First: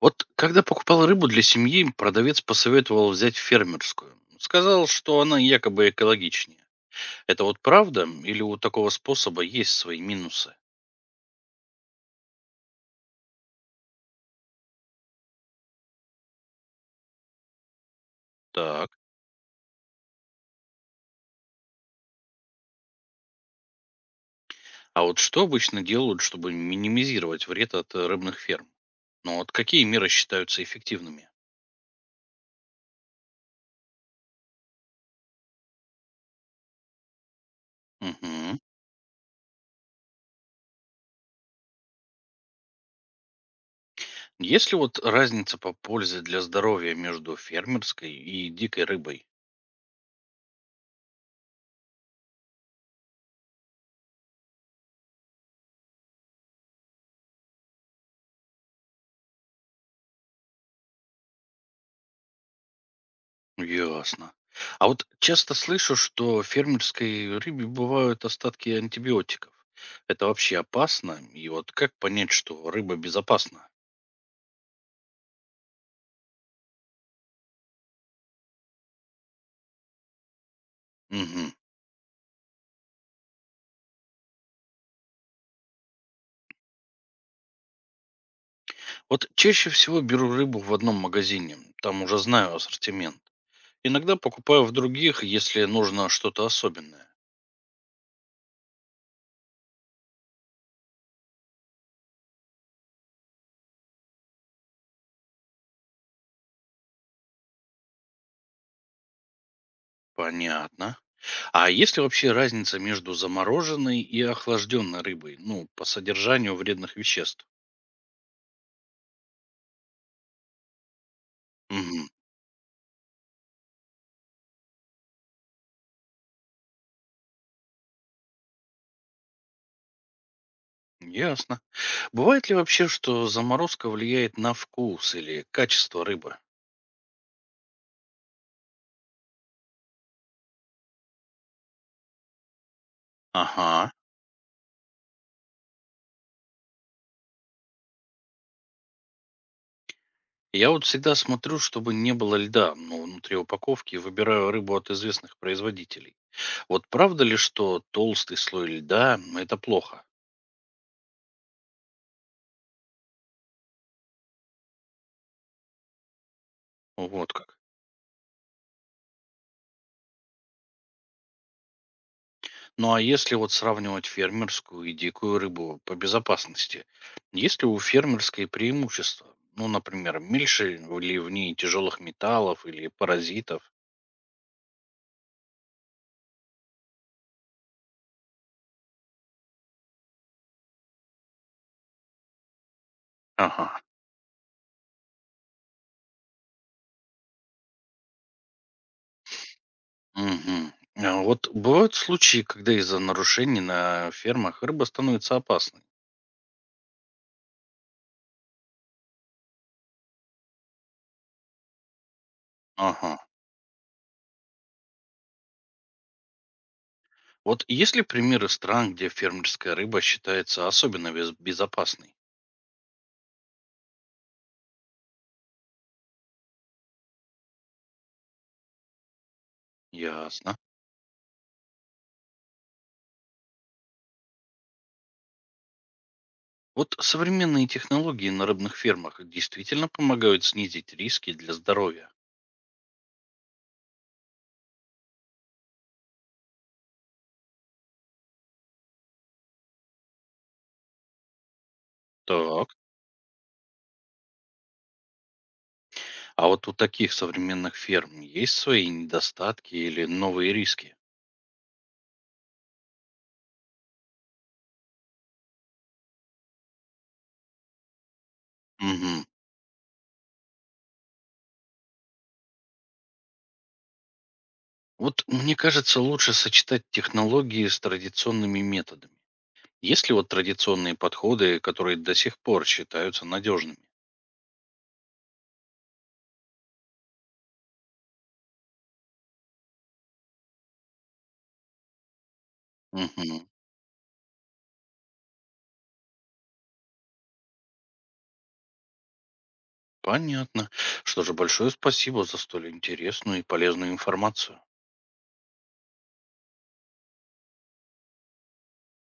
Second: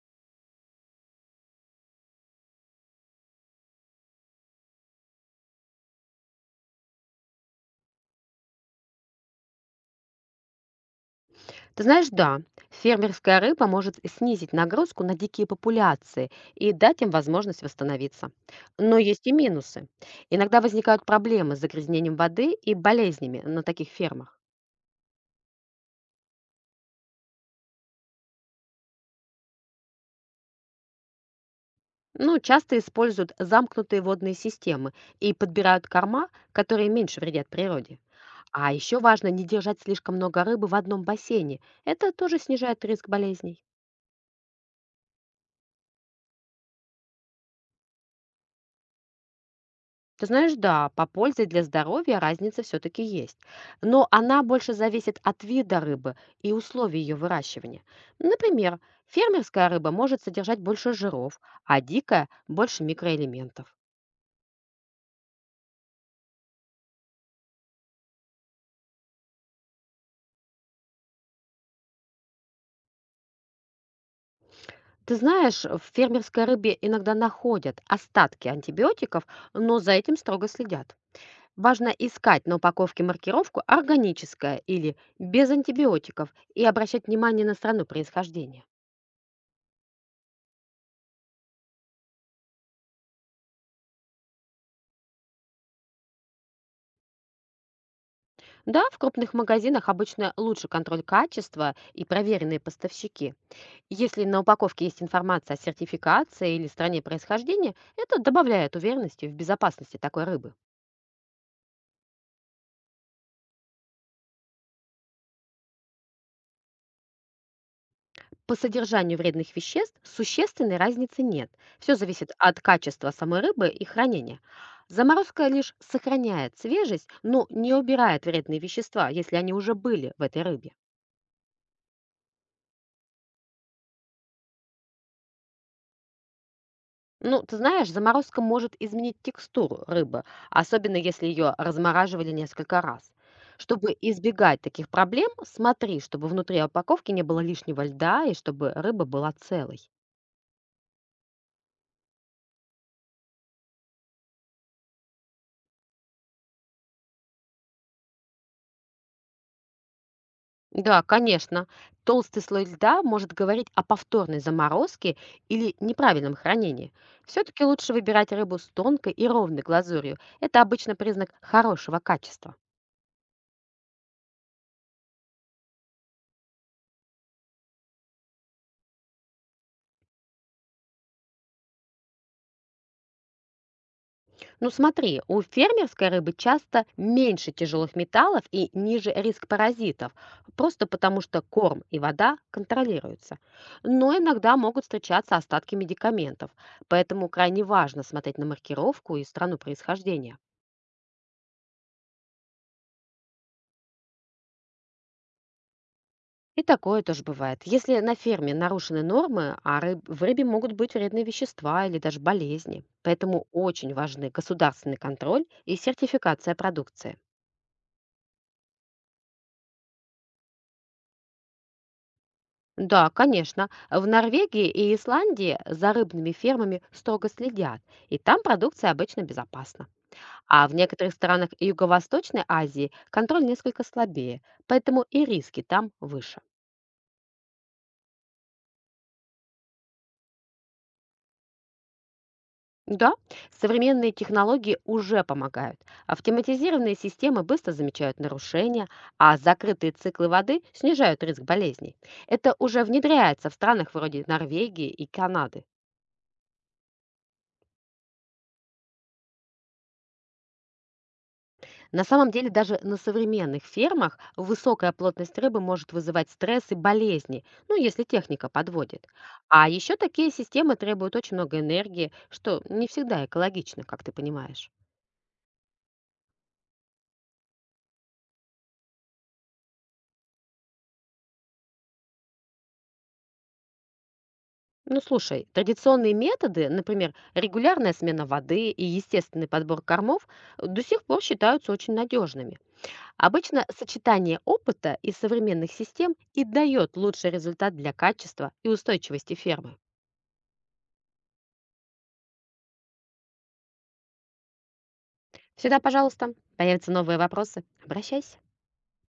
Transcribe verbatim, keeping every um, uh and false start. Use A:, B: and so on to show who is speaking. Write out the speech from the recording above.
A: Вот когда покупал рыбу для семьи, продавец посоветовал взять фермерскую. Сказал, что она якобы экологичнее. Это вот правда? Или у такого способа есть свои минусы?
B: Ты знаешь, да, фермерская рыба может снизить нагрузку на дикие популяции и дать им возможность восстановиться.
A: Так.
B: Но есть и минусы. Иногда возникают проблемы с загрязнением воды и болезнями на таких фермах.
A: А вот что обычно делают, чтобы минимизировать вред от э, рыбных ферм? Ну вот какие меры считаются эффективными?
B: Ну, часто используют замкнутые водные системы и подбирают корма, которые меньше вредят природе.
A: Угу.
B: А еще важно не держать слишком много рыбы в одном бассейне. Это тоже снижает риск болезней.
A: Есть ли вот разница по пользе для здоровья между фермерской и дикой рыбой?
B: Ты знаешь, да, по пользе для здоровья разница все-таки есть, но она больше зависит от вида рыбы и условий ее выращивания. Например, фермерская рыба может содержать больше жиров, а дикая– больше микроэлементов.
A: Ясно. А вот часто слышу, что в фермерской рыбе бывают остатки антибиотиков. Это вообще опасно? И вот как понять, что рыба безопасна?
B: Ты знаешь, в фермерской рыбе иногда находят остатки антибиотиков, но за этим строго следят.
A: Мгм.
B: Важно искать на упаковке маркировку «органическая» или «без антибиотиков» и обращать внимание на страну происхождения.
A: Вот чаще всего беру рыбу в одном магазине, там уже знаю ассортимент. Иногда покупаю в других, если нужно что-то особенное.
B: Да, в крупных магазинах обычно лучше контроль качества и проверенные поставщики. Если на упаковке есть информация о сертификации или стране происхождения, это добавляет уверенности в безопасности такой рыбы.
A: Понятно. А есть ли вообще разница между замороженной и охлажденной рыбой? Ну, по содержанию вредных веществ.
B: По содержанию вредных веществ существенной разницы нет. Все
A: Мгм.
B: зависит от качества самой рыбы и хранения. Заморозка лишь сохраняет свежесть, но не убирает вредные вещества, если они уже были в этой рыбе.
A: Ясно. Бывает ли вообще, что заморозка влияет на вкус или качество рыбы?
B: Ну, ты знаешь, заморозка может изменить текстуру рыбы, особенно если ее размораживали несколько раз.
A: Ага.
B: Чтобы избегать таких проблем, смотри, чтобы внутри упаковки не было лишнего льда и чтобы рыба была целой.
A: Я вот всегда смотрю, чтобы не было льда, но внутри упаковки и выбираю рыбу от известных производителей. Вот правда ли, что толстый слой льда– это плохо?
B: Да, конечно, толстый слой льда может говорить о повторной заморозке или неправильном хранении.
A: Вот как.
B: Все-таки лучше выбирать рыбу с тонкой и ровной глазурью. Это обычно признак хорошего качества.
A: Ну а если вот сравнивать фермерскую и дикую рыбу по безопасности, есть ли у фермерской преимущества? Ну, например, меньше ли в ней тяжелых металлов или паразитов?
B: Ну смотри, у фермерской рыбы часто меньше тяжелых металлов и ниже риск паразитов, просто потому что корм и вода контролируются.
A: Ага.
B: Но иногда могут встречаться остатки медикаментов, поэтому крайне важно смотреть на маркировку и страну происхождения.
A: Мгм. А вот бывают случаи, когда из-за нарушений на фермах рыба становится опасной.
B: И такое тоже бывает. Если на ферме нарушены нормы, а рыб- в рыбе могут быть вредные вещества или даже болезни.
A: Ага.
B: Поэтому очень важны государственный контроль и сертификация продукции.
A: Вот есть ли примеры стран, где фермерская рыба считается особенно без- безопасной?
B: Да, конечно. В Норвегии и Исландии за рыбными фермами строго следят, и там продукция обычно безопасна.
A: Ясно.
B: А в некоторых странах Юго-Восточной Азии контроль несколько слабее, поэтому и риски там выше.
A: Вот современные технологии на рыбных фермах действительно помогают снизить риски для здоровья.
B: Да, современные технологии уже помогают. Автоматизированные системы быстро замечают нарушения, а закрытые циклы воды снижают риск болезней. Это
A: Так.
B: уже внедряется в странах вроде Норвегии и Канады.
A: А вот у таких современных ферм есть свои недостатки или новые риски?
B: На самом деле даже на современных фермах высокая плотность рыбы может вызывать стресс и болезни, ну если техника подводит.
A: Мгм.
B: А еще такие системы требуют очень много энергии, что не всегда экологично, как ты понимаешь.
A: Вот мне кажется, лучше сочетать технологии с традиционными методами. Есть ли вот традиционные подходы, которые до сих пор считаются надежными?
B: Ну слушай, традиционные методы, например, регулярная смена воды и естественный подбор кормов, э, до сих пор считаются очень надежными.
A: Мгм.
B: Обычно сочетание опыта и современных систем и дает лучший результат для качества и устойчивости фермы.
A: Понятно. Что же, большое спасибо за столь интересную и полезную информацию.
B: Всегда пожалуйста. Появятся новые вопросы- обращайся.